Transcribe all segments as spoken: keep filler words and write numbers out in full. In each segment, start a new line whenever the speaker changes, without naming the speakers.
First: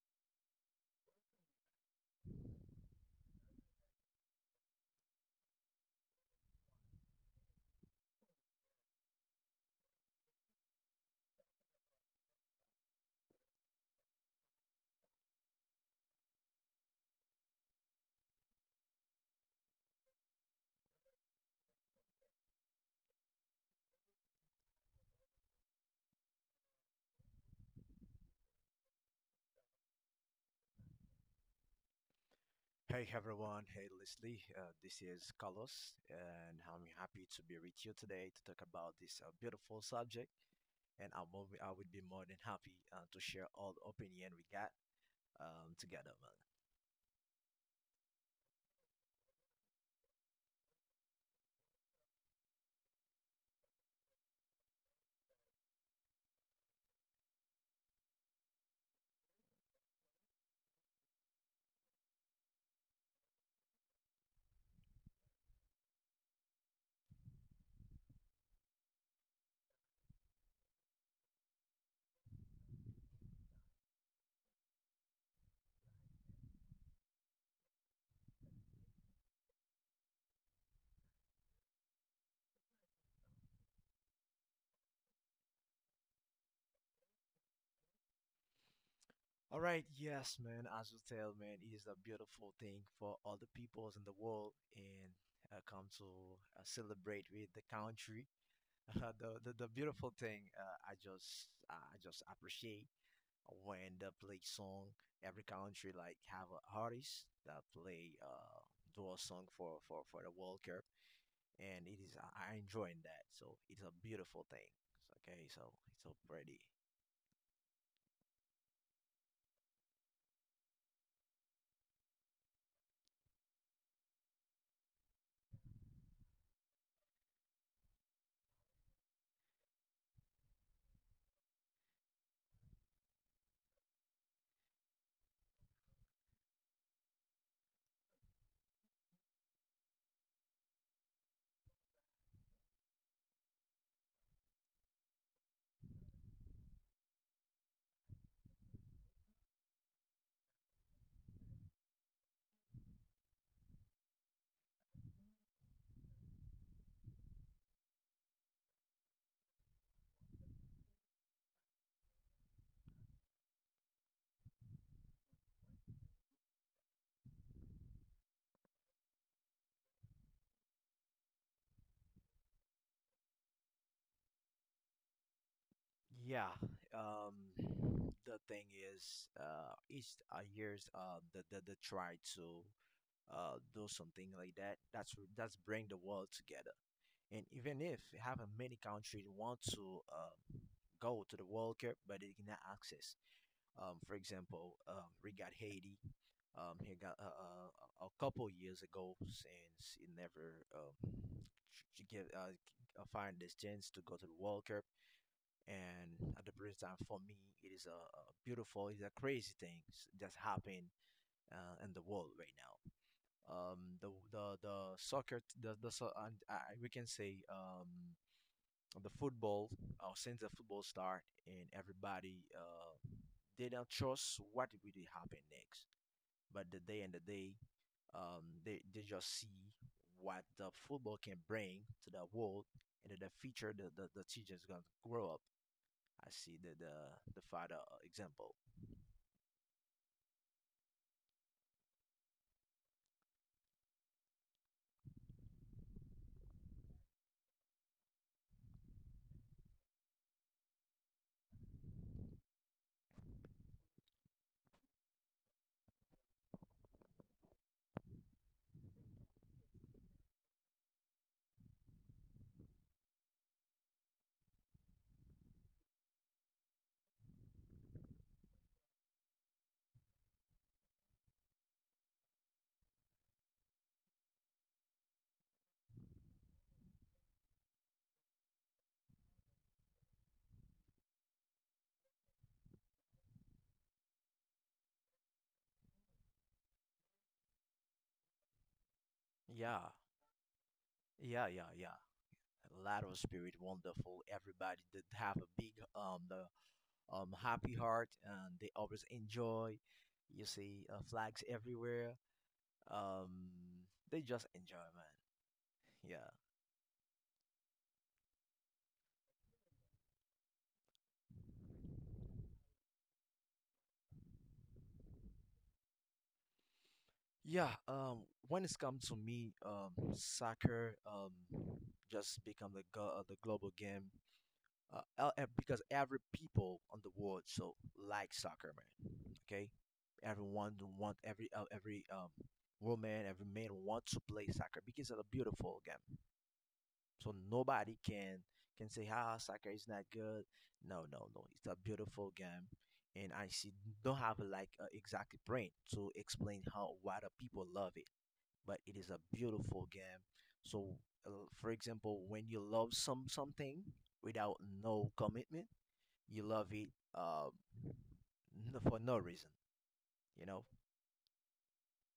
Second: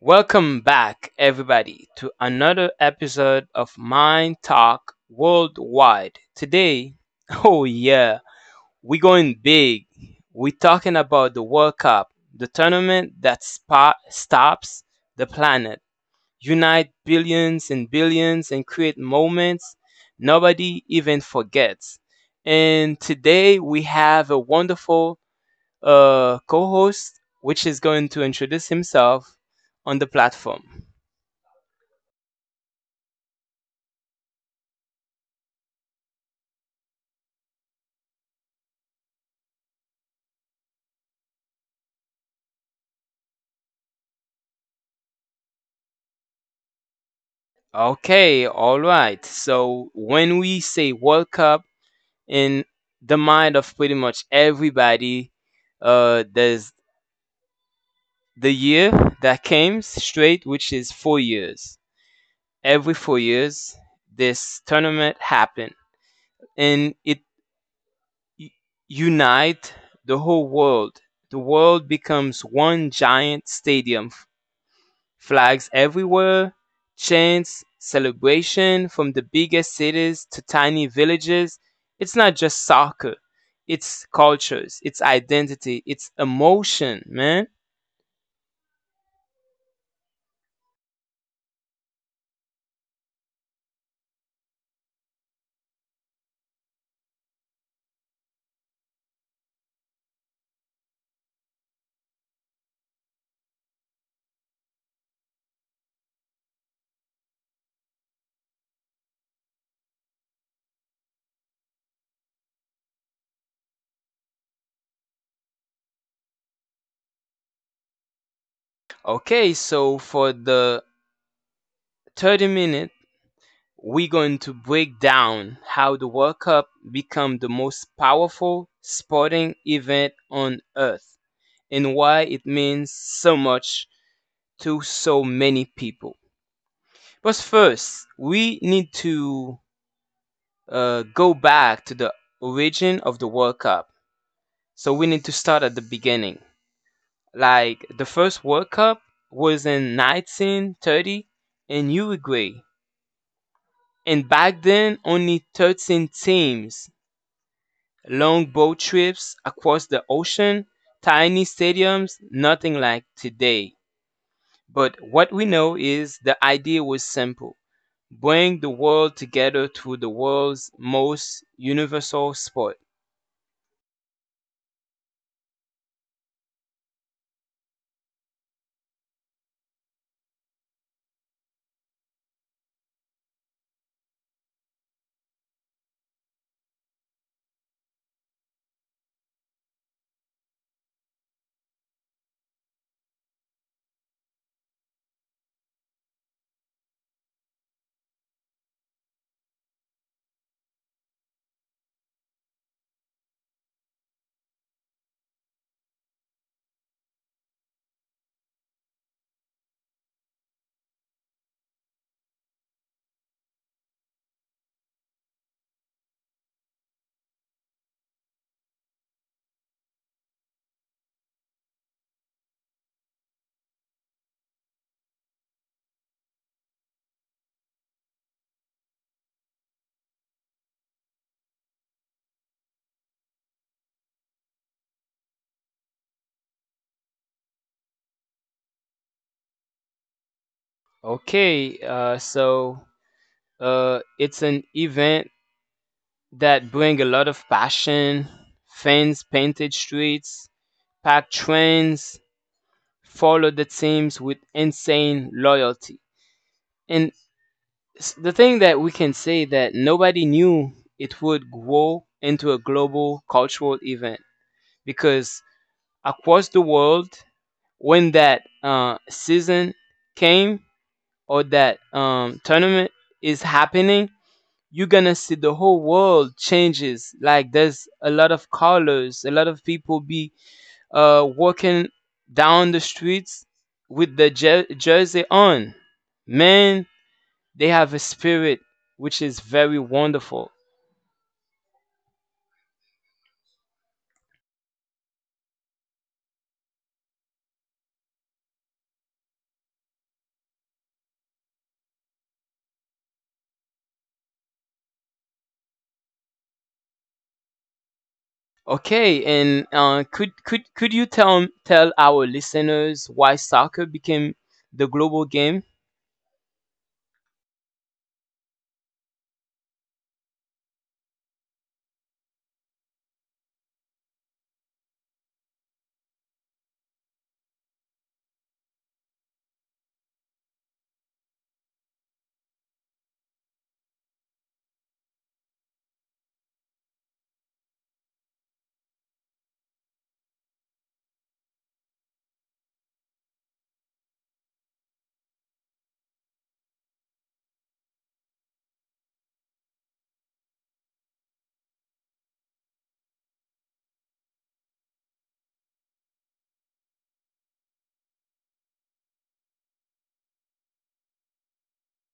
Welcome back, everybody, to another episode of Mind Talk Worldwide. Today, oh yeah, we're going big. We're talking about the World Cup, the tournament that spa- stops the planet, unite billions and billions, and create moments nobody even forgets. And today we have a wonderful uh, co-host, which is going to introduce himself on the platform.
Hey everyone, hey Leslie, uh, this is Carlos, and I'm happy to be with you today to talk about this uh, beautiful subject. And I'm, more- I would be more than happy uh, to share all the opinion we got um, together, man.
Okay, all right. So when we say World Cup, in the mind of pretty much everybody, uh, there's the year that came straight, which is four years. Every four years, this tournament happened, and it u- unite the whole world. The world becomes one giant stadium. Flags everywhere, chants, celebration from the biggest cities to tiny villages. It's not just soccer. It's cultures, it's identity, it's emotion, man.
All right, yes, man, as you tell, man, it is a beautiful thing for all the peoples in the world and uh, come to uh, celebrate with the country. the, the the beautiful thing uh, I just I just appreciate randomly song. Every country like have a artist that play uh do a song for for for the World Cup, and it is I enjoying that. So it's a beautiful thing. Okay, so it's so pretty.
Okay, so for the thirty minute, we're going to break down how the World Cup become the most powerful sporting event on earth and why it means so much to so many people. But first, we need to uh, go back to the origin of the World Cup. So we need to start at the beginning. Like the first World Cup was in nineteen thirty in Uruguay. And back then, only thirteen teams, long boat trips across the ocean, tiny stadiums, nothing like today. But what we know is the idea was simple: bring the world together through the world's most universal sport.
Yeah. Um, the thing is, uh, each uh, years uh the the, the try to uh do something like that. That's that's bring the world together. And even if having many countries want to uh, go to the World Cup, but they cannot access. Um, for example, um, we got Haiti. Um, he got uh, uh, a couple years ago since he never um, ch- ch- uh, uh, find this chance to go to the World Cup. And at the present time, for me, it is a, a beautiful, it's a crazy thing that's happened uh, in the world right now. Um, the the the soccer, the the so, and I, we can say um the football, uh, since the football start and everybody uh they don't trust what will really happen next. But the day and the day, um, they, they just see what the football can bring to the world and in the future the, the, the teacher is going to grow up. I see the, the, the father uh, example.
Okay, uh, so uh, it's an event that bring a lot of passion, fans painted streets, packed trains, follow the teams with insane loyalty. And s- the thing that we can say that nobody knew it would grow into a global cultural event, because across the world when that uh, season came, or that um, tournament is happening, you're gonna see the whole world changes. Like there's a lot of colors, a lot of people be uh, walking down the streets with the jer- jersey on, man. They have a spirit which is very
Yeah,
wonderful.
yeah, yeah, yeah. Lateral spirit, wonderful. Everybody that have a big um the um happy heart and they always enjoy. You see uh, flags everywhere. Um, they just enjoy, man. Yeah.
Okay, and uh, could could could you tell tell our listeners why soccer became the global game?
Yeah, um, when it's come to me, um, soccer, um, just become the go- uh, the global game, uh, el- eh, because every people on the world so like soccer, man. Okay, everyone want every uh, every um woman, every man want to play soccer because it's a beautiful game. So nobody can can say, "Ah, soccer is not good." No, no, no. It's a beautiful game, and I see don't have like uh, exactly brain to explain how why the people love it but it is a beautiful game. So, uh, for example, when you love some something without no commitment, you love it uh, n- for no reason. You know,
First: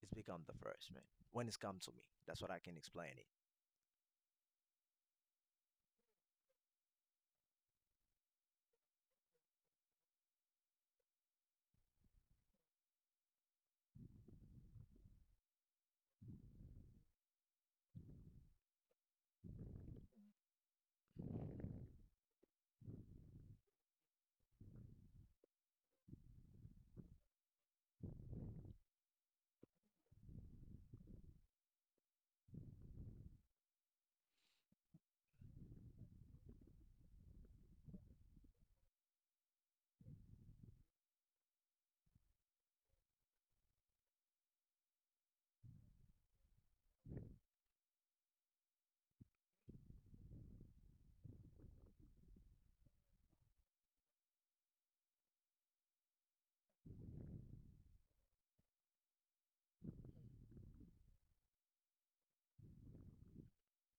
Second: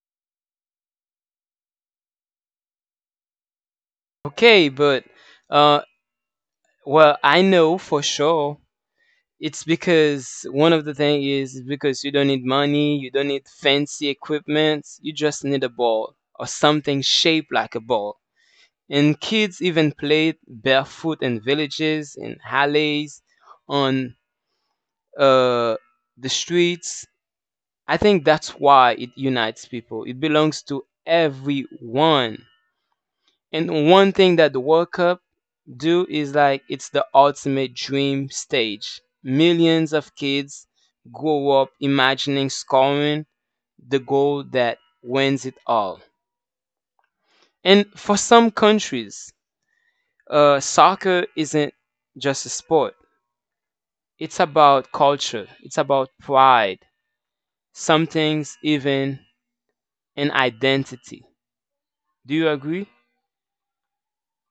it's become the first man. When it's come to me, that's what I can explain it.
Okay, but uh, well, I know for sure it's because one of the thing is because you don't need money, you don't need fancy equipment, you just need a ball or something shaped like a ball. And kids even played barefoot in villages, in alleys, on uh, the streets. I think that's why it unites people. It belongs to everyone. And one thing that the World Cup do is like it's the ultimate dream stage. Millions of kids grow up imagining scoring the goal that wins it all. And for some countries, uh, soccer isn't just a sport. It's about culture, it's about pride, some things even an identity. Do you agree?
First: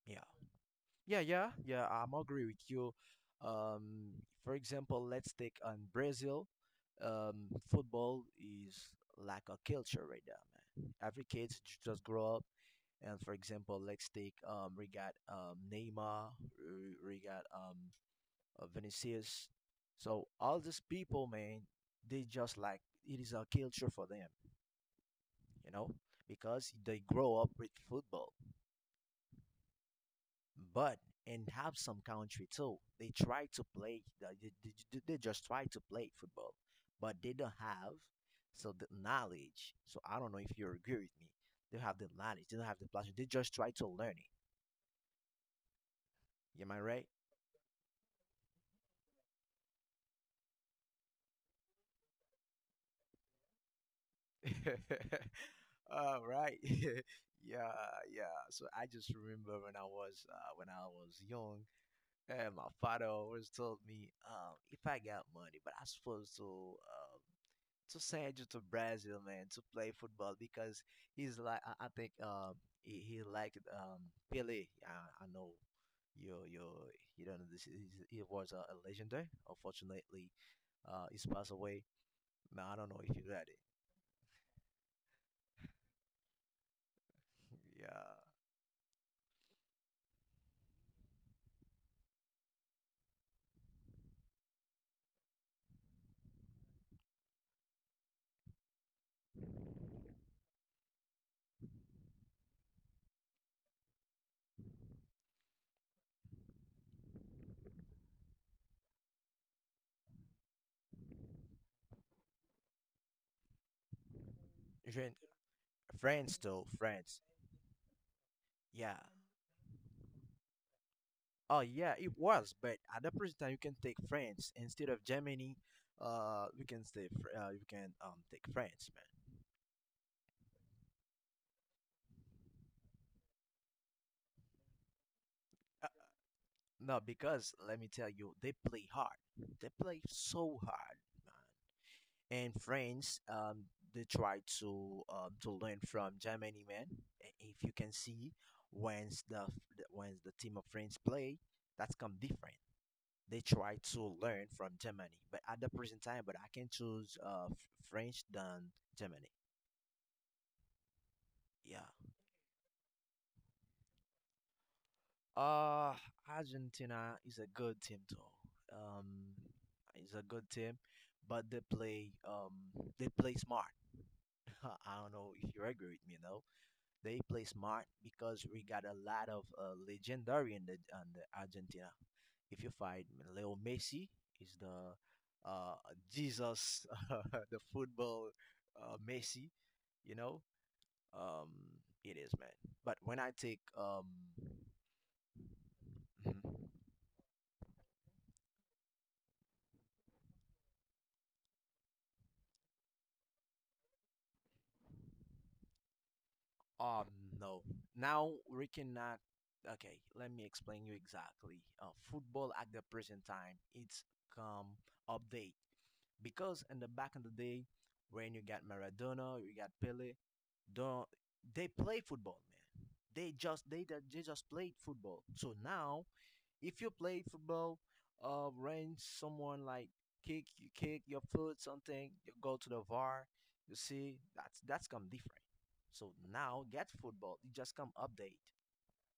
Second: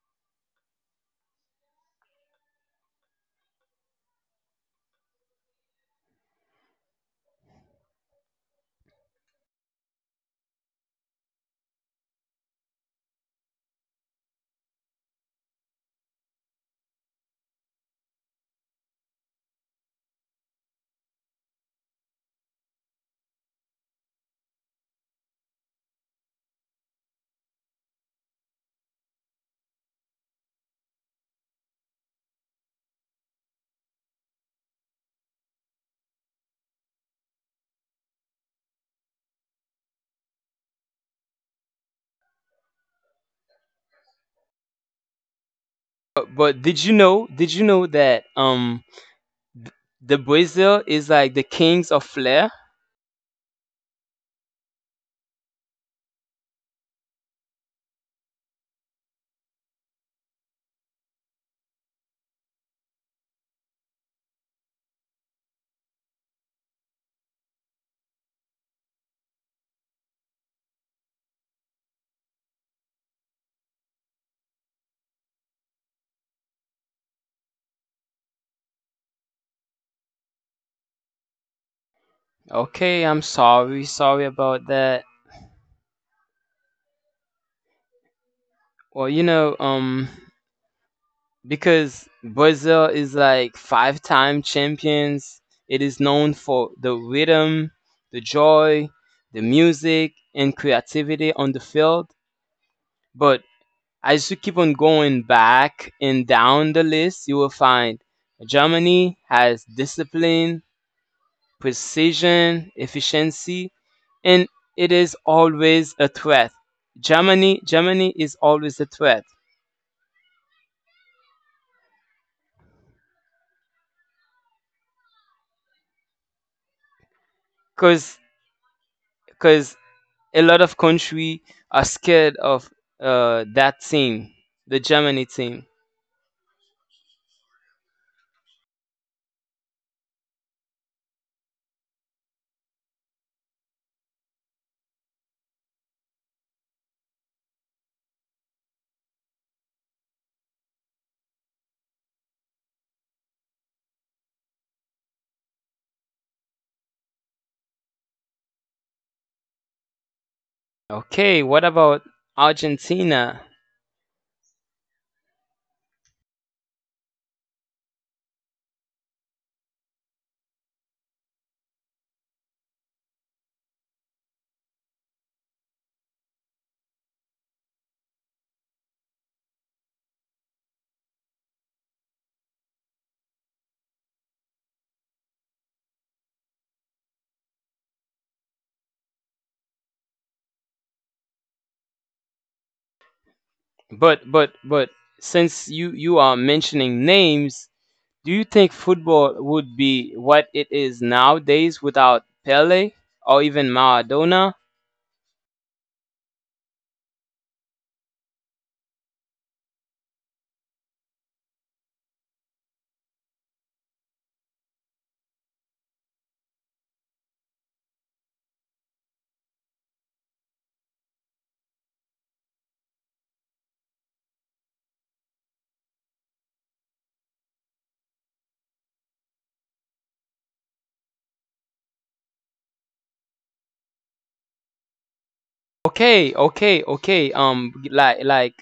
Yeah, yeah, yeah, yeah. I'm agree with you. Um, for example, let's take on Brazil. Um, football is like a culture right now. Every kids j- just grow up. And for example, let's take um, we got um, Neymar, we- we got um, uh, Vinicius. So all these people, man, they just like it is a culture for them, you know, because they grow up with football. But and have some country too, they try to play. uh, They, they, they just try to play football, but they don't have so the knowledge. So I don't know if you agree with me. They have the knowledge. They don't have the passion. They just try to learn it.
But,
Am I
but did
right?
you know, did you know that um th- the Brazil is like the kings of flair?
All right. yeah, yeah. So I just remember when I was uh, when I was young, and my father always told me, um, if I got money, but I supposed to um, to send you to Brazil, man, to play football because he's like I, I think um he, he liked um Pele. I, I know you you you don't know this is he was a, a legendary. Unfortunately, uh, he's passed away. Now I don't know if you
Okay,
read it.
I'm sorry, sorry about that.
Yeah,
Well, you know, um, because Brazil is like five-time champions, it is known for the rhythm, the joy, the music, and creativity on the field. But as you keep on going back and down the list, you will find Germany has discipline, precision, efficiency, and
Fran-
it is
France
always a
though
threat.
France.
Germany, Germany is
Yeah,
always a threat
oh yeah, it was, but at the present time you can take France instead of Germany. Uh, you can stay. Fr- Uh, you can um take
because
France, man.
because a lot of country are scared of uh, that team, the Germany
Uh,
team.
no, because let me tell you, they play hard. They play so hard, man. And France, um, they try to um to learn from Germany, man. I- If you can see, when the f- the- when the team of France play, that's come different. They try to learn from Germany, but at the present time, but I can choose uh f- French than Germany. Yeah.
Okay, what about Argentina?
Uh, Argentina is a good team though. Um, it's a good team, but they play um they play smart. I don't know if you agree with me, no. They play smart because we got a lot of uh, legendary in the, on the Argentina. If you find Leo Messi is the uh Jesus, the football uh, Messi, you know. Um, it is man. But when I take um.
But but but since
Mhm.
you you are mentioning names, do you think football would be what it is nowadays without Pele or even Maradona?
Um, no. Now we cannot. Okay, let me explain you exactly. Uh, football at the present time, it's come update because in the back in the day, when you got Maradona, you got Pele, don't they play football, man? They just they they just played football. So now if you play football, uh, range someone like kick, you kick your foot, something, you go to the V A R, you see that's that's come different. So now get
Okay,
football,
okay,
it just
okay.
come
Um,
update
like, like,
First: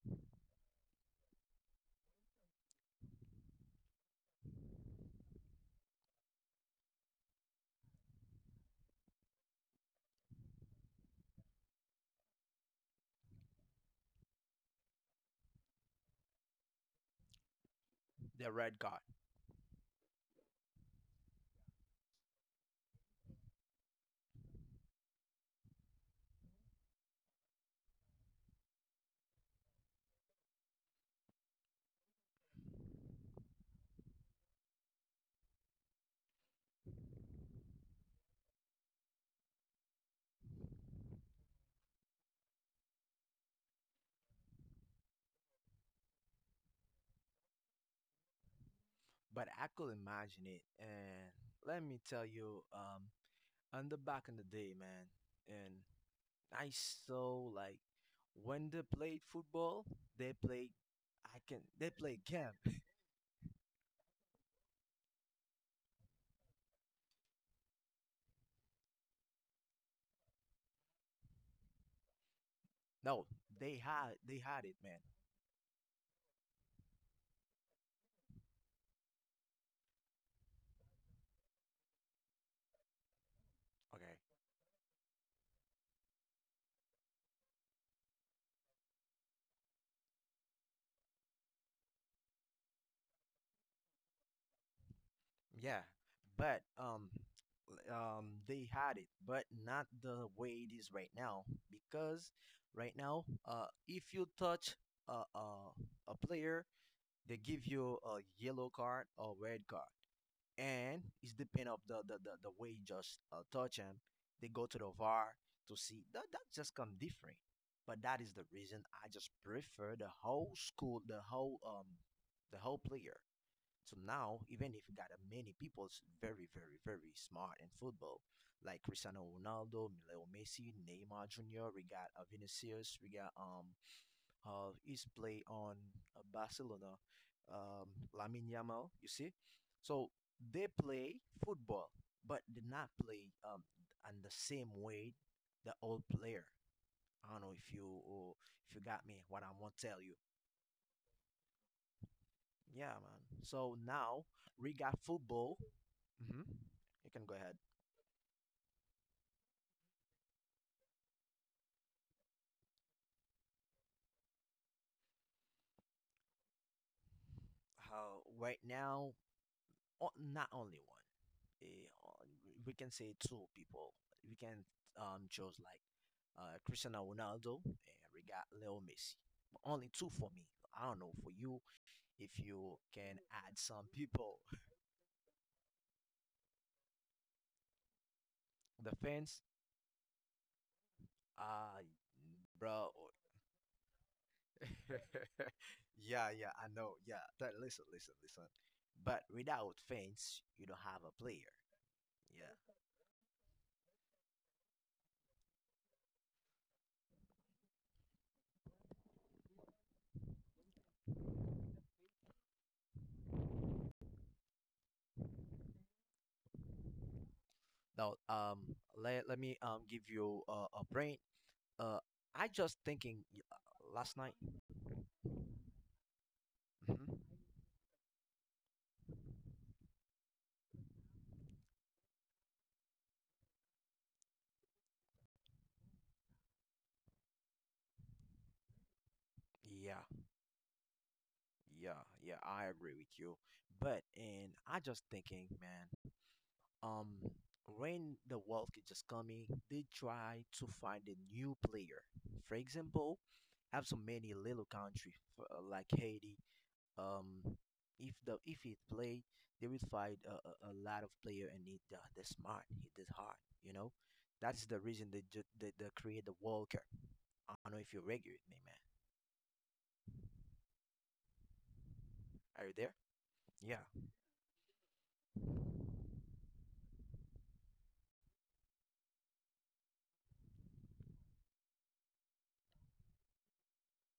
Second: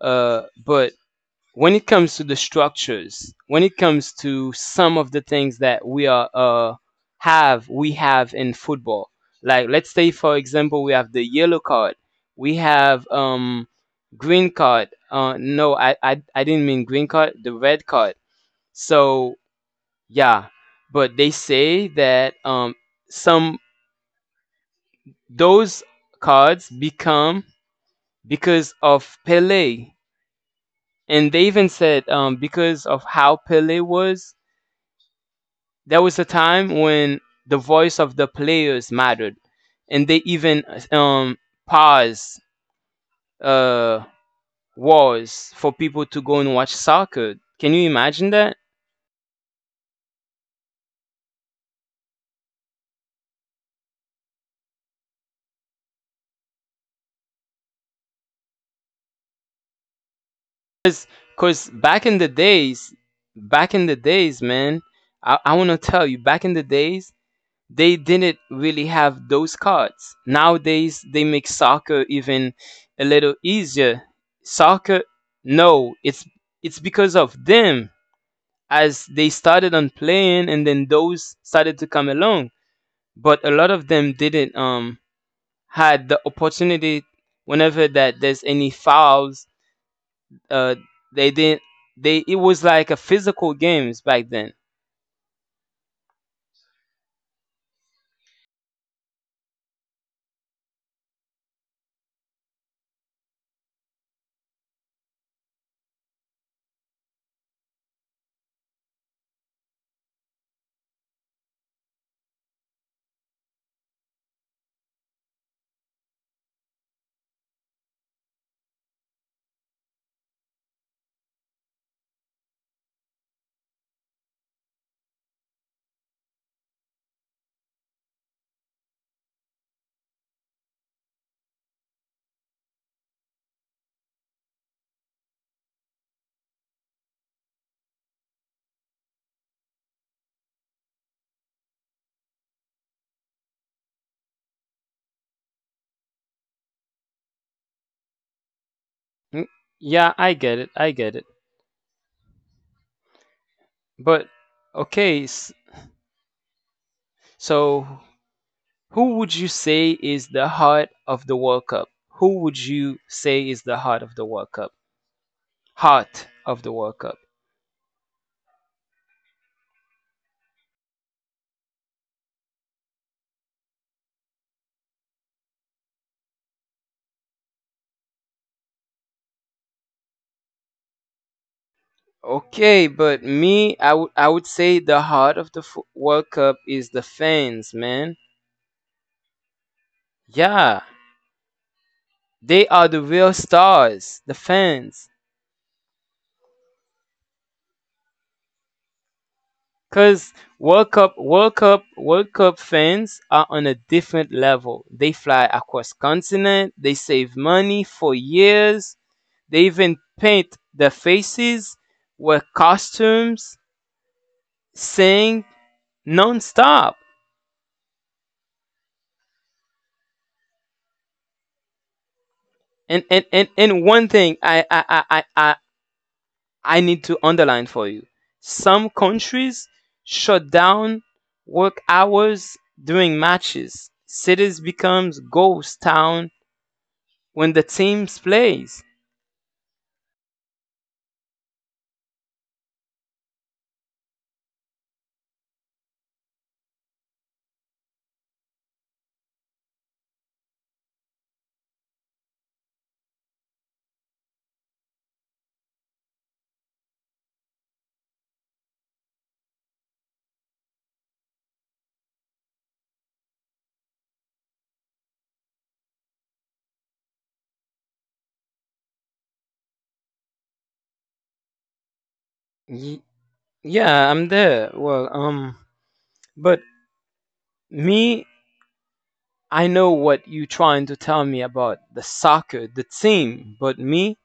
uh, but when it comes to the structures, when it comes to some of the things that we are uh, have we have in football, like let's say for example we have the yellow card, we have um, green card. Uh, no, I, I I didn't mean green card, the red card.
the red card.
So yeah, but they say that um, some those cards become because of Pele, and they even said um, because of how Pele was. There was a time when the voice of the players mattered, and they even um, paused uh, wars for people to go and watch soccer. Can you imagine that?
But I could imagine it, and let me tell you, um, on the back in the day, man, and I saw like when they played football, they played I can
Because
they
back in
played
the
camp.
days, back in the days, man, I, I want to tell you, back in the days, they didn't really have those cards. Nowadays, they make soccer even a
No,
little
they
easier.
had they had it,
Soccer,
man.
no, it's it's because of them, as they started on playing and then those started to come along, but a lot of them
Okay.
didn't um had the opportunity whenever that there's any fouls, uh they didn't, they it was like a physical games back then.
Yeah, but um, l- um, they had it, but not the way it is right now. Because right now, uh, if you touch a a, a player, they give you a yellow card or red card, and it's depend of the the the, the way you just uh, touch him. They go to the V A R to see that that just come different. But that is the reason I just prefer the whole school, the whole um, the whole player. So now, even if you got a many people's very, very, very smart in football, like Cristiano Ronaldo, Leo Messi, Neymar Junior, we got uh, Vinicius, we got um, uh, he's play on uh, Barcelona, um, Lamine Yamal. You see, so they play football, but they not play um in the same way the old player. I don't know if you or if you got me
Mm,
what I want to tell
yeah,
you.
i get it i get it
Yeah, man. So
but
now we got
okay s-
football. Hmm. You can go ahead.
so who would you say is the heart of the World Cup? Who would you say is the heart of the world cup heart of the world cup
How right now, o- not only one. eh, uh, we can say two people. We can um choose like uh Cristiano Ronaldo and we got Leo Messi. But only two for me. I don't know for you if you
Okay, but
can add
me, I
some
would I
people.
would say the heart of the Fo- World Cup is the fans, man.
The fans,
Yeah,
uh,
they are
bro,
the real stars, the fans.
yeah, yeah, I know. Yeah, that, listen, listen, listen. But without
Cause
fans, you
World
don't have
Cup,
a
World
player.
Cup, World
Yeah.
Cup fans are on a different level. They fly across continent. They save money for years. They even paint their faces, wear costumes, sing non-stop.
Now, um, let, let me um give you uh, a brain. Uh, I just
And and
thinking
and,
y-
and
uh,
one
last
thing
night.
I I I I I need to
Hmm.
underline for you. Some countries shut down work hours during matches. Cities becomes ghost town when the teams plays.
Yeah, yeah, yeah. I agree with you. But and I just thinking, man. Um, when the World Cup just coming, they try to find a new player. For example, have so many little country uh, like Haiti, um if the if he play they will find a, a, a lot of player and need the, the smart hit the hard you know that's the reason they ju- they, they create the walker. I don't know if you agree with me, man. Are you there?
Y-
Yeah.
yeah, I'm there. Well, um, but me, I know what you trying to tell me about the soccer, the team. But me,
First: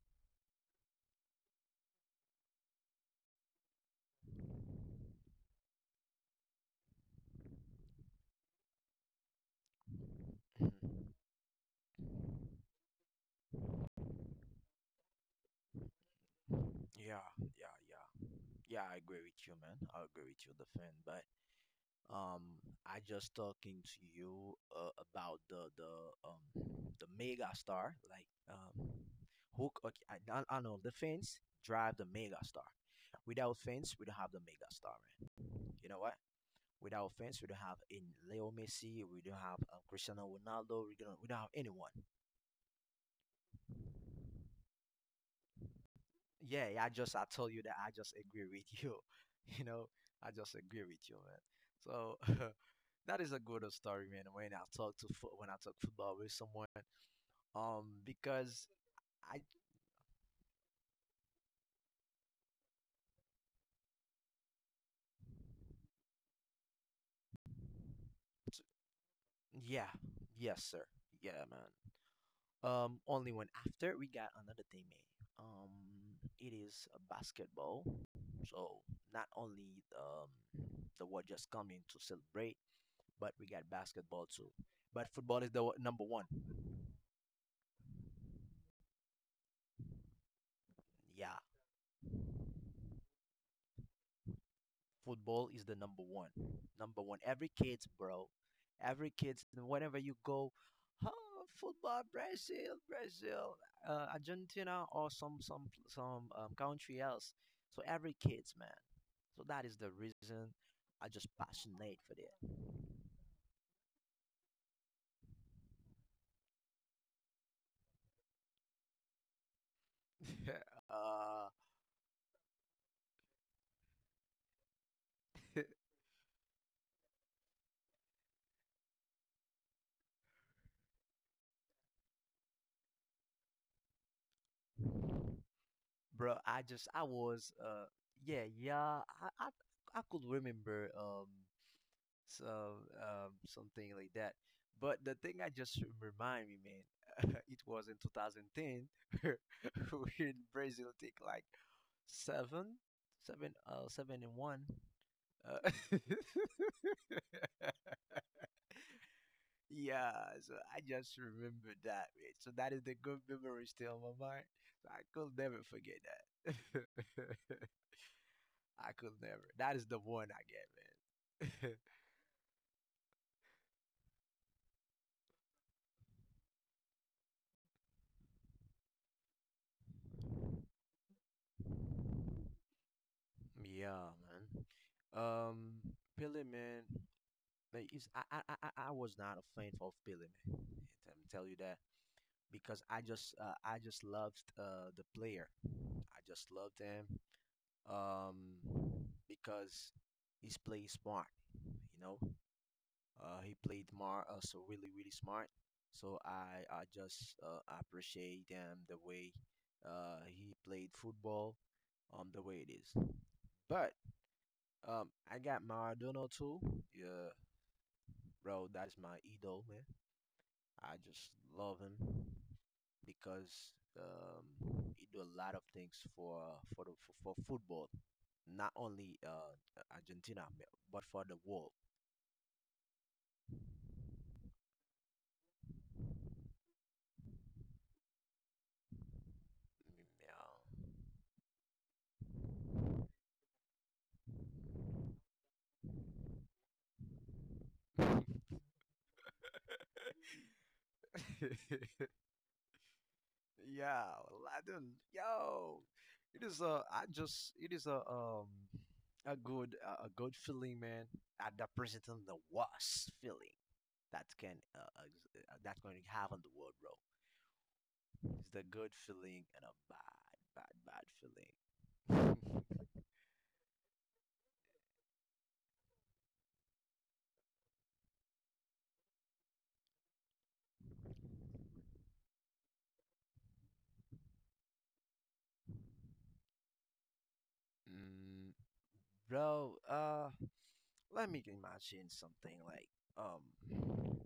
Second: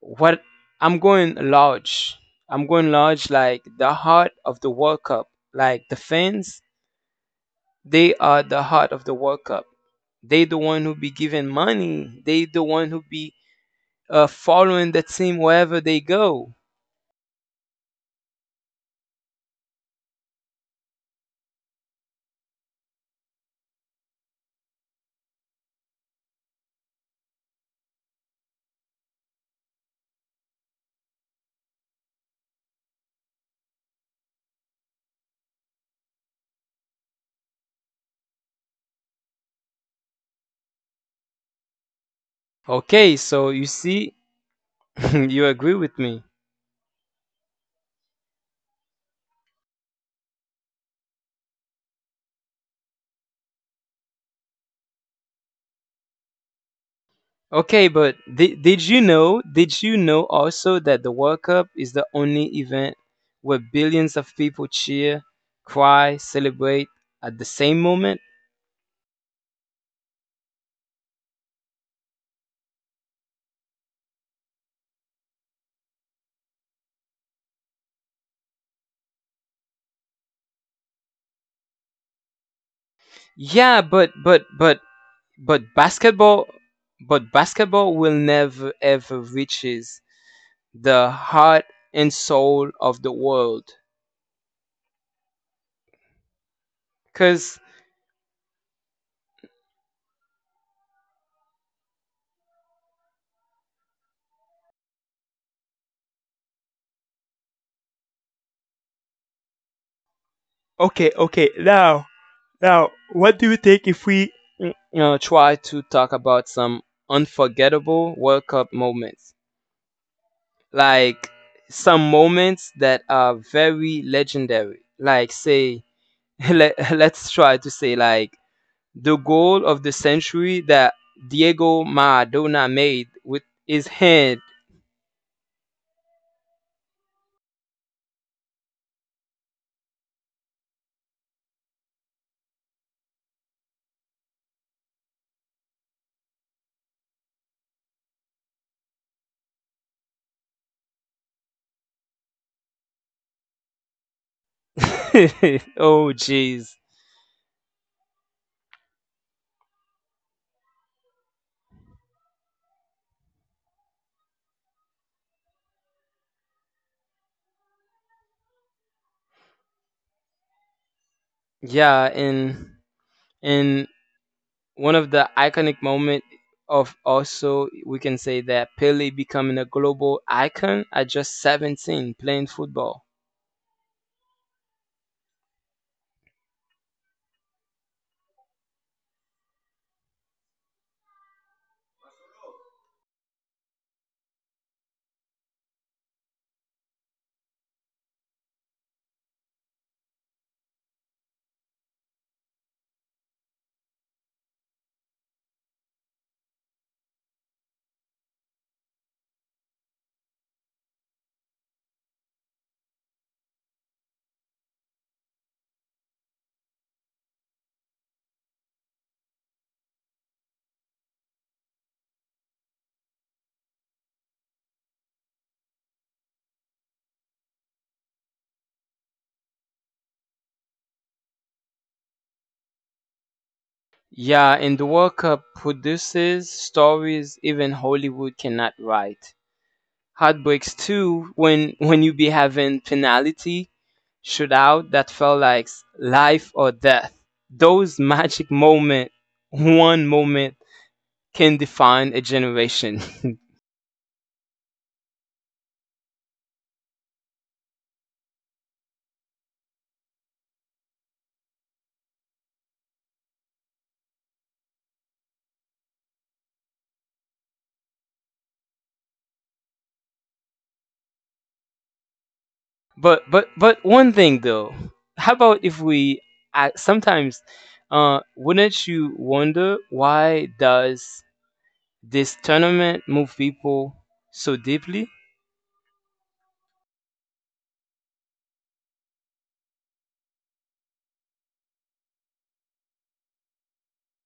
what I'm going large. I'm going large, like the heart of the World Cup, like the fans. They are the heart of the World Cup. They the one who be
Mhm.
giving money. They the one who be uh, following the team wherever they go.
yeah yeah yeah yeah, I agree with you, man. I agree with you the fan but Um, I just talking to you uh, about the the um the mega star like um hook. Okay, I, I, I know the fence drive the mega star. Without fence, we don't have the mega star, man. You know what? Without fence, we don't have in Leo Messi. We don't have uh, Cristiano Ronaldo. We don't we don't have anyone.
Okay, so you see, you agree with me.
Yeah, yeah, I just I told you that I just agree with you. You know, I just agree with you, man. So. That is a good old story, man. When I talk to fo- when I talk football with someone,
Okay,
Um,
but did,
because
did you know?
I,
Did you know also that the World Cup is the only event where billions of people cheer, cry, celebrate at the same moment?
t- yeah, yes, sir, yeah, man. Um, only when after we got another teammate. Um, it is a basketball. So not only um the world just coming to celebrate, but we
Yeah,
got
but
basketball
but
too.
but
But football
but
is the wa- number one.
basketball, but basketball will never ever reaches the
Yeah,
heart and soul of the world.
football is the number one. Number one.
Because,
Every kids, bro. Every kids. Whenever you go, oh, football, Brazil, Brazil, uh, Argentina, or some some some um, country else. So every kids, man. So that is the reason
okay,
I just
okay, now,
passionate for
Now, what do you think if we, you know, try to talk about some unforgettable World Cup moments?
that.
Like,
uh,
some moments that are very legendary. Like, say, let, let's try to say, like, the goal of the century that Diego Maradona made with his hand.
bro, I just I was uh yeah yeah I I, I, could remember um so um, um, something like that. But the thing I just remind me, man, it was in two thousand ten when Brazil take like seven, seven, uh, seven and one. Uh,
Oh, jeez.
yeah, so I just remember that, man. So that is the good memory still in my mind. So I could never forget that. I could never. That is the one I get, man.
Yeah, and And one of the iconic moment of, also we can say that Pele becoming a global icon at just seventeen playing football.
Yeah, man. Um, Pele, man, like, is I, I I I I was not a fan of Pele, man. I'm tell you that because I just uh, I just loved uh the player. I just loved him. Um, because he's playing smart, you know. Uh, he played more uh, so really really smart. So I I just uh, appreciate him the way uh he played football, um the way it is. But Um, I got Maradona too. Yeah, bro, that's my idol, man. I just love him because um, he do a lot of things for for the for, for football, not only uh Argentina, but for the world.
Yeah, and the World Cup produces stories even Hollywood cannot write. Heartbreaks too when when you be having penalty shootout that felt like life or death. Those
Mm.
magic moment, one moment
Yeah.
can define a generation.
Yeah, Aladdin. Yo, it is a. I just. It is a um a good a a good feeling, man. At the presenting the worst feeling that can uh, ex- uh, that going to have on the world, bro. It's the good feeling and a bad, bad, bad feeling.
But but but one thing though, how about if we uh, sometimes uh wouldn't you wonder why does this tournament move people so deeply?
Mm, bro, uh, let me imagine something like um,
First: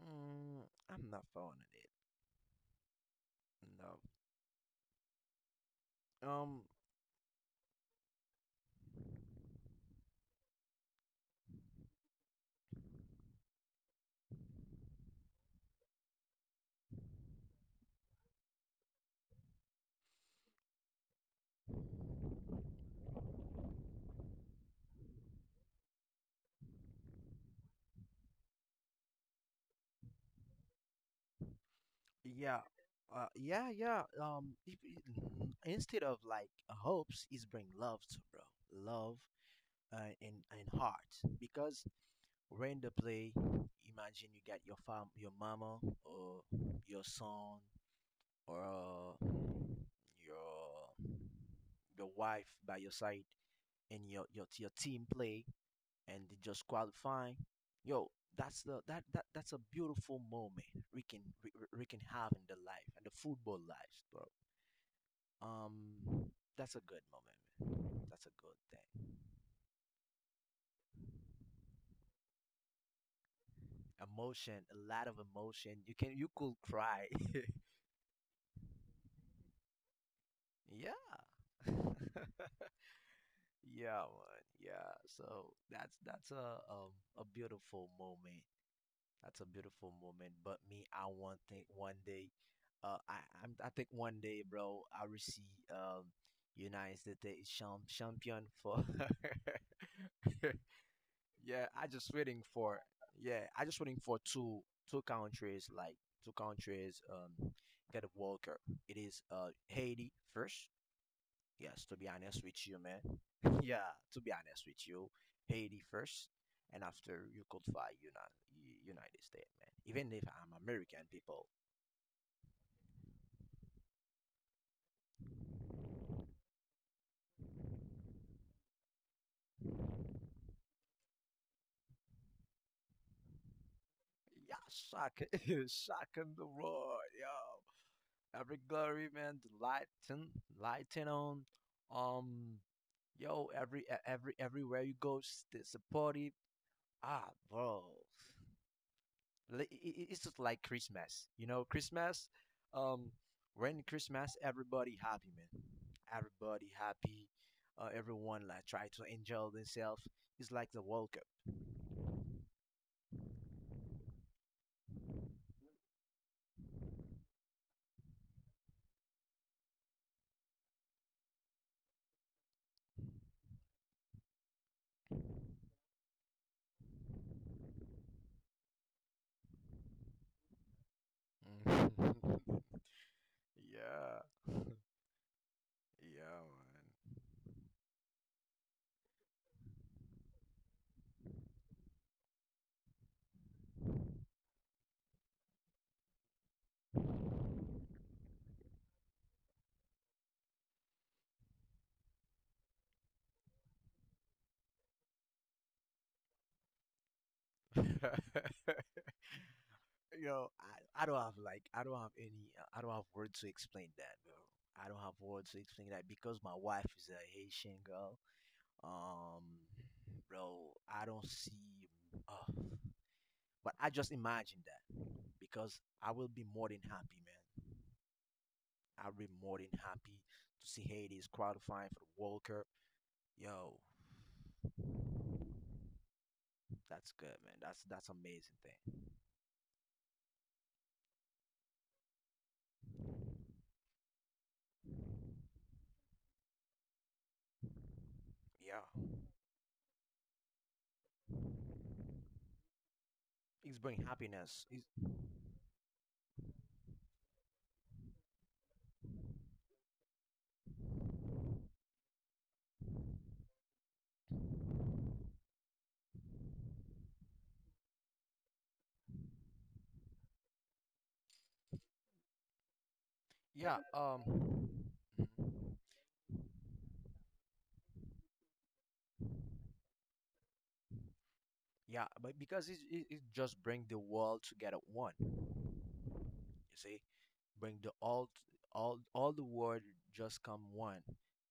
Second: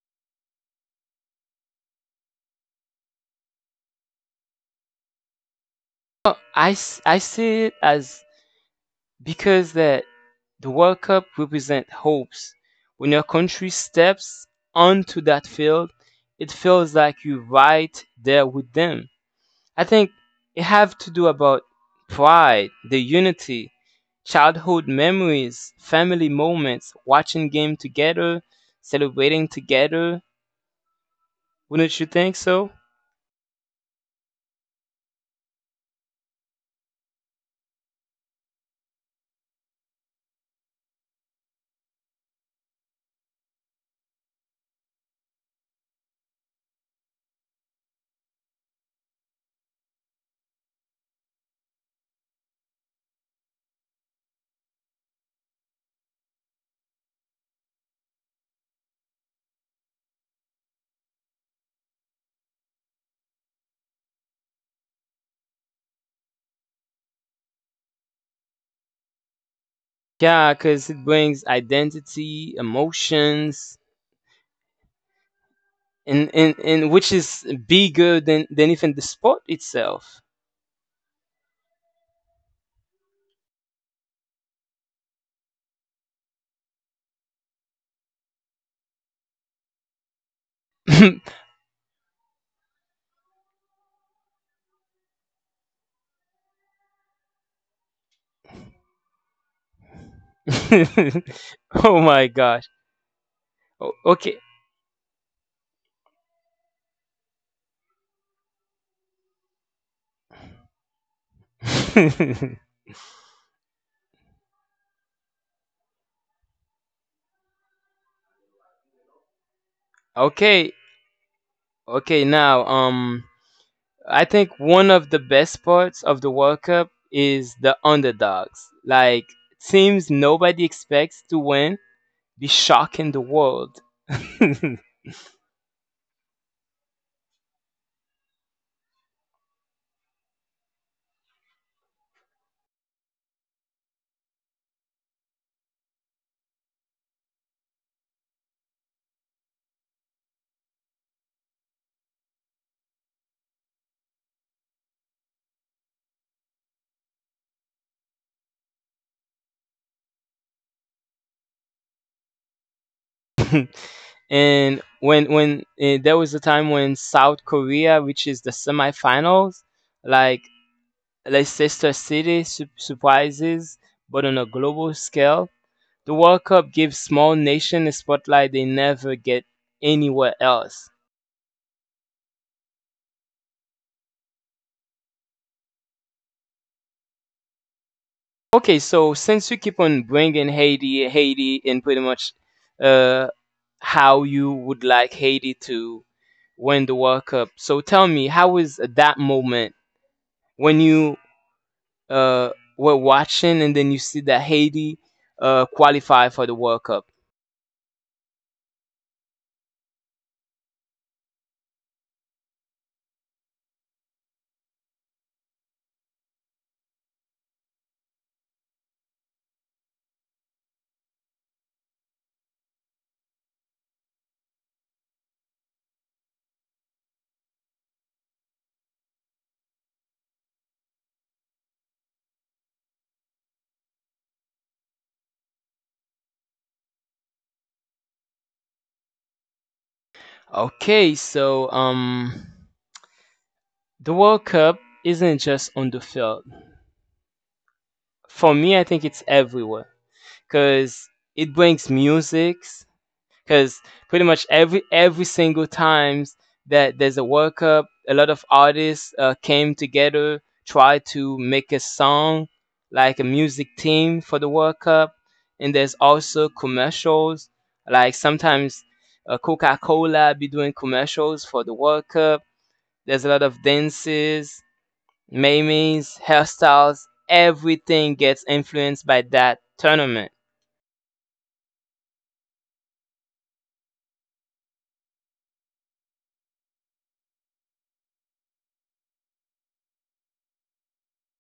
mm, I'm not following it. No.
Well,
Um,
I s- I see it as because that the World Cup represent hopes. When your country steps onto that field, it feels like you're right there with them. I think it have to do about pride, the unity, childhood memories, family moments, watching game together, celebrating together. Wouldn't you think
Yeah,
so?
uh, yeah, yeah. Um, if, i- instead of like hopes, is bring love to bro, love uh, and and heart. Because when the play, imagine you got your fam, your mama, or your son, or uh, your your wife by your side, and your your your team play, and they just qualifying. Yo, that's the that that that's a beautiful moment we can we, we we can have in the life and the football life, bro. um that's a good moment, man. That's a good thing.
Yeah, because it brings identity, emotions,
Emotion, a lot of emotion, you can you
and,
could
and, and
cry.
which is bigger than, than even the sport itself.
yeah. yeah, man, yeah, so that's that's a um a beautiful moment. That's a beautiful moment, but me, I
Oh
want think one day. Uh i I'm, i think one day, bro, I will see um United States champ- champion for. Yeah, I just
my
waiting
gosh.
for. Yeah, I just waiting
O-
for
okay.
two two countries like two countries um get a World Cup. It is uh Haiti first. Yes, to be honest with you, man. Yeah, to be honest with you, Haiti first, and after you could find United United States, man. Even if I'm
Okay.
American, people,
Okay, now um I think one of the best parts of the World Cup is the underdogs. Like teams nobody expects to win be shocking the world.
yeah,
And
shock, shock in the world, yo. Every glory, man. The lighten lighting on. Um, Yo, every e- every everywhere you go, s- there's a. Ah, bro, Li- i- i- it's just like Christmas. You know, Christmas. Um, when Christmas, everybody happy, man. Everybody happy. Uh, everyone like try to enjoy themselves. It's like the World Cup.
when when eh, there was a time when South Korea reaches the semifinals, like Leicester City su- surprises, but on a global scale, the World Cup gives small nations a spotlight they never get anywhere else.
yeah, yeah,
Okay, so since you keep on bringing Haiti, Haiti, and pretty much uh, how you would like Haiti to win the World Cup, so tell me, how was that moment when you uh, were watching and then you see that Haiti uh, qualify for the World Cup?
man. you know, I, I don't have like I don't have any uh, I don't have words to explain that, bro. I don't have words to explain that because my wife is a Haitian girl. Um, Bro, I don't see. Uh, but I just imagine that because I will be more than happy, man. I'll be more than happy to see Haiti's qualifying for the World Cup. Yo, that's good, man. That's that's amazing thing.
Okay, so um, the World Cup isn't just on the field. For me, I
Yeah,
think it's everywhere, because it brings musics,
it's
because
bring
pretty much
happiness. It's,
every every single times that there's a World Cup, a lot of artists uh, came together, tried to make a song like a music team for the World Cup, and there's also commercials like sometimes uh, Coca-Cola be doing commercials for the World Cup. There's a lot of
yeah. Um,
dances, memes, hairstyles. Everything gets influenced by that tournament.
yeah, but because it, it, it just bring the world together one, you see, bring the all t- all all the world just come one.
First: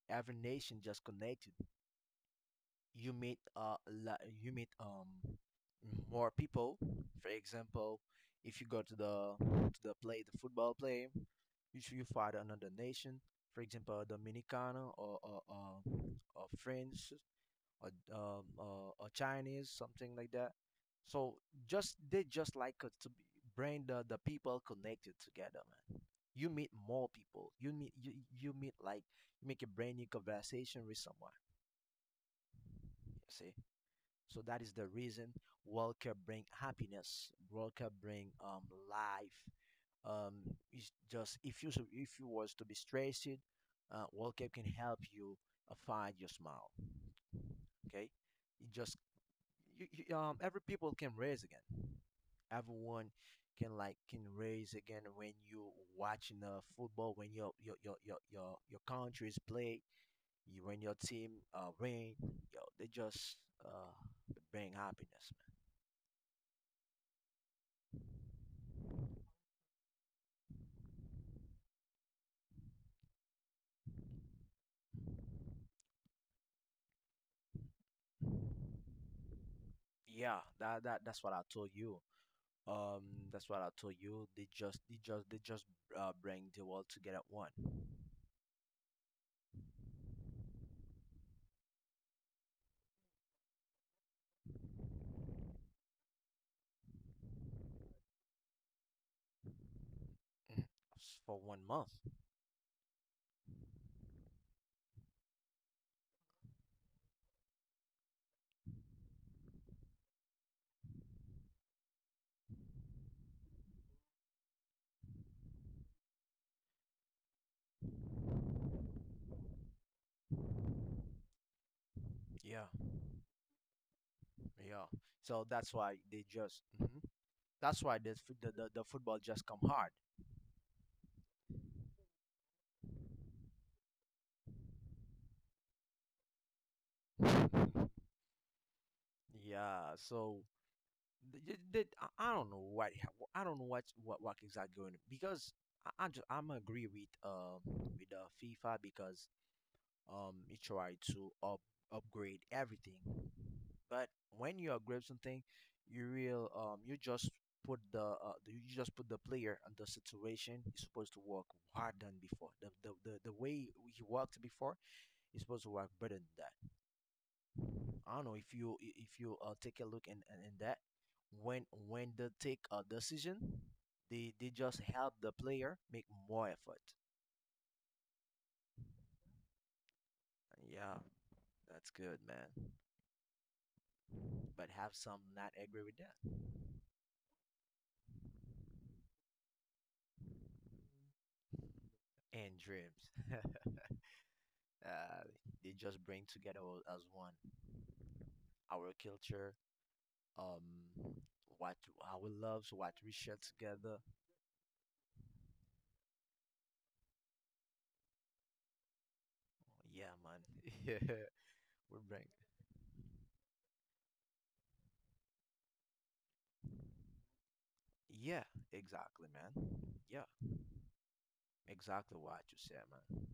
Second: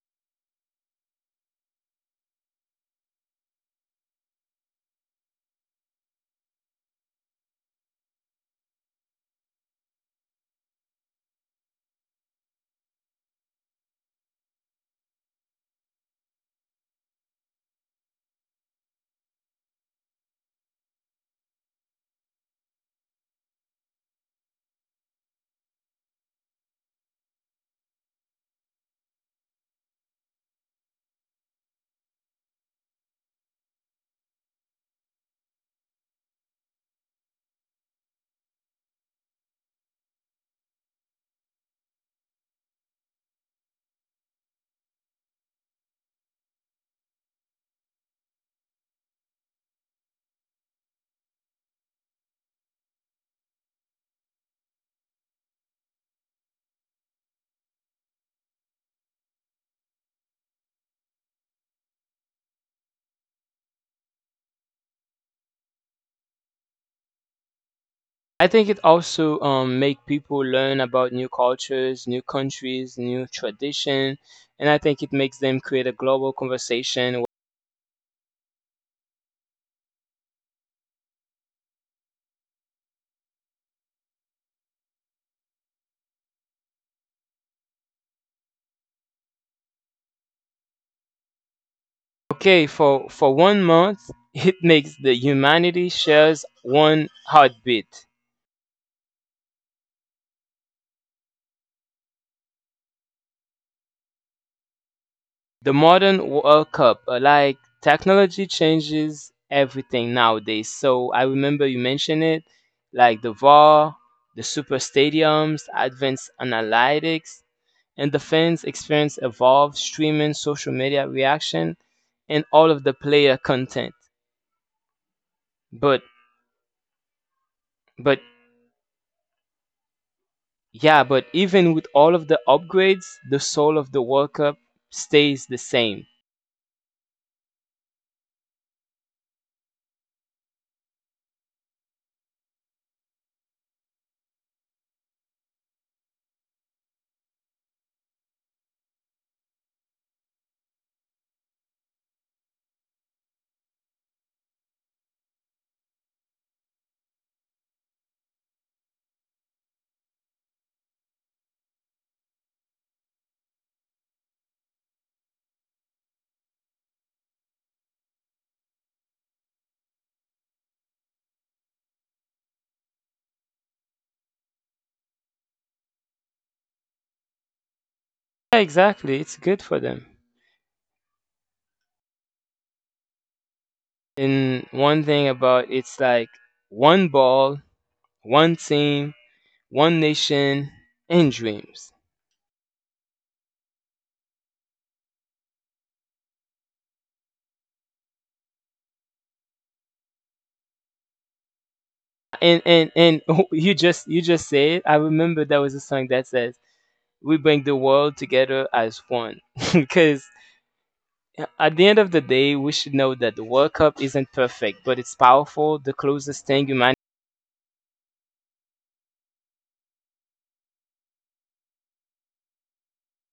Every nation just connected. You meet uh la- you meet um more people. For example, if you go to the to the play the football play, you should you find another nation. For example, Dominicana or or, or, um, or French a, um, a, a Chinese, something like that. So just they just like uh, to be- bring the, the people connected together, man. You meet more people. You meet you, you meet like you make a brand new conversation with someone. You see, so that is the reason World Cup bring happiness. World Cup bring um life. Um, it's just, if you if you was to be stressed, uh, World Cup can help you uh, find your smile. Okay, it just you, you, um, every people can raise again. Everyone can like can raise again when you watching uh, football, when your your your your your, your countries play, you, when your team uh, win, yo, they just uh, bring happiness, man.
I think it also um, make people learn about new cultures, new countries, new tradition, and I think it makes them create a global conversation.
Yeah, that, that that's what I told you. Um, that's what I told you. They just they just they just uh, bring the world together at one.
Okay, for for one month, it makes the humanity shares one heartbeat.
S- for one month.
The modern World Cup, uh, like technology changes everything nowadays. So I remember you mentioned it, like the V A R, the super stadiums, advanced analytics and the fans experience evolved streaming, social media reaction, and all
Yeah,
of the player content.
yeah. So that's
But
why they just mhm. That's why the,
but
f- the the the football just come hard.
yeah, but even with all of the upgrades, the soul of the World Cup stays the same.
Yeah, so th th th- I I don't know what I don't know what what what is that going, because I, I just I'm agree with um with uh, FIFA, because um it tried to up upgrade everything, but when you upgrade something, you real um you just put the uh, the- you just put the player and the situation is supposed to work hard than before. The the the, the way he worked before is supposed to work better than that. I don't know if you if you uh, take a look in, in in that, when when they take a decision, they they just help the player make more effort.
Yeah, exactly. It's good for them.
Yeah, that's good, man.
And
But have
one
some
thing
not
about
agree
it's
with
like
that
one ball, one team, one nation, and dreams.
and dreams. uh, they just bring together all as one, our culture, um, what our
And
loves, what
and
we
and
share
you
together.
just you just said, I remember there was a song that says we bring the world together as one.
Yeah,
Because
man. Yeah,
at the end
we
of the
bring.
day, we should know that the World Cup isn't perfect, but it's powerful, the closest thing humanity.
Yeah, exactly, man. Yeah, exactly what you said, man.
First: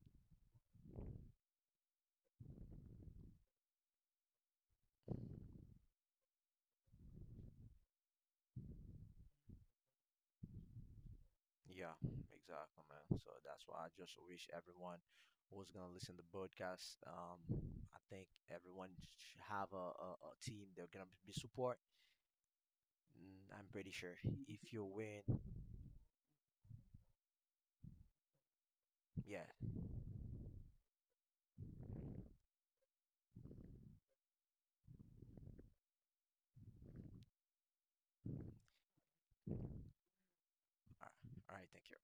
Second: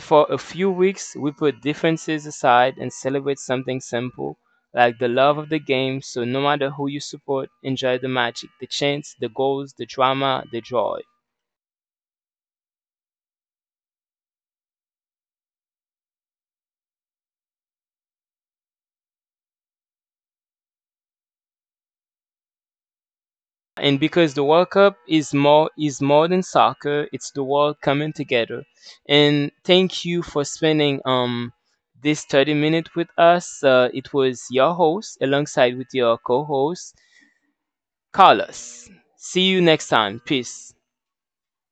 For a few weeks, we put differences aside and celebrate something simple, like the love of the game. So no matter who you support, enjoy the magic, the chants, the goals, the drama, the joy.
Yeah, exactly, man. So that's why I just wish everyone who's gonna listen to podcast, um, I think everyone should have a, a, a team they're gonna be support. Mm, I'm pretty
And
sure
because the World
if you
Cup
win,
is more is more than soccer, it's the world coming together.
yeah.
And thank you for spending um this thirty minute with us. Uh, it was your host alongside with your co-host Carlos. See you next time. Peace.
All right, all right. Thank you.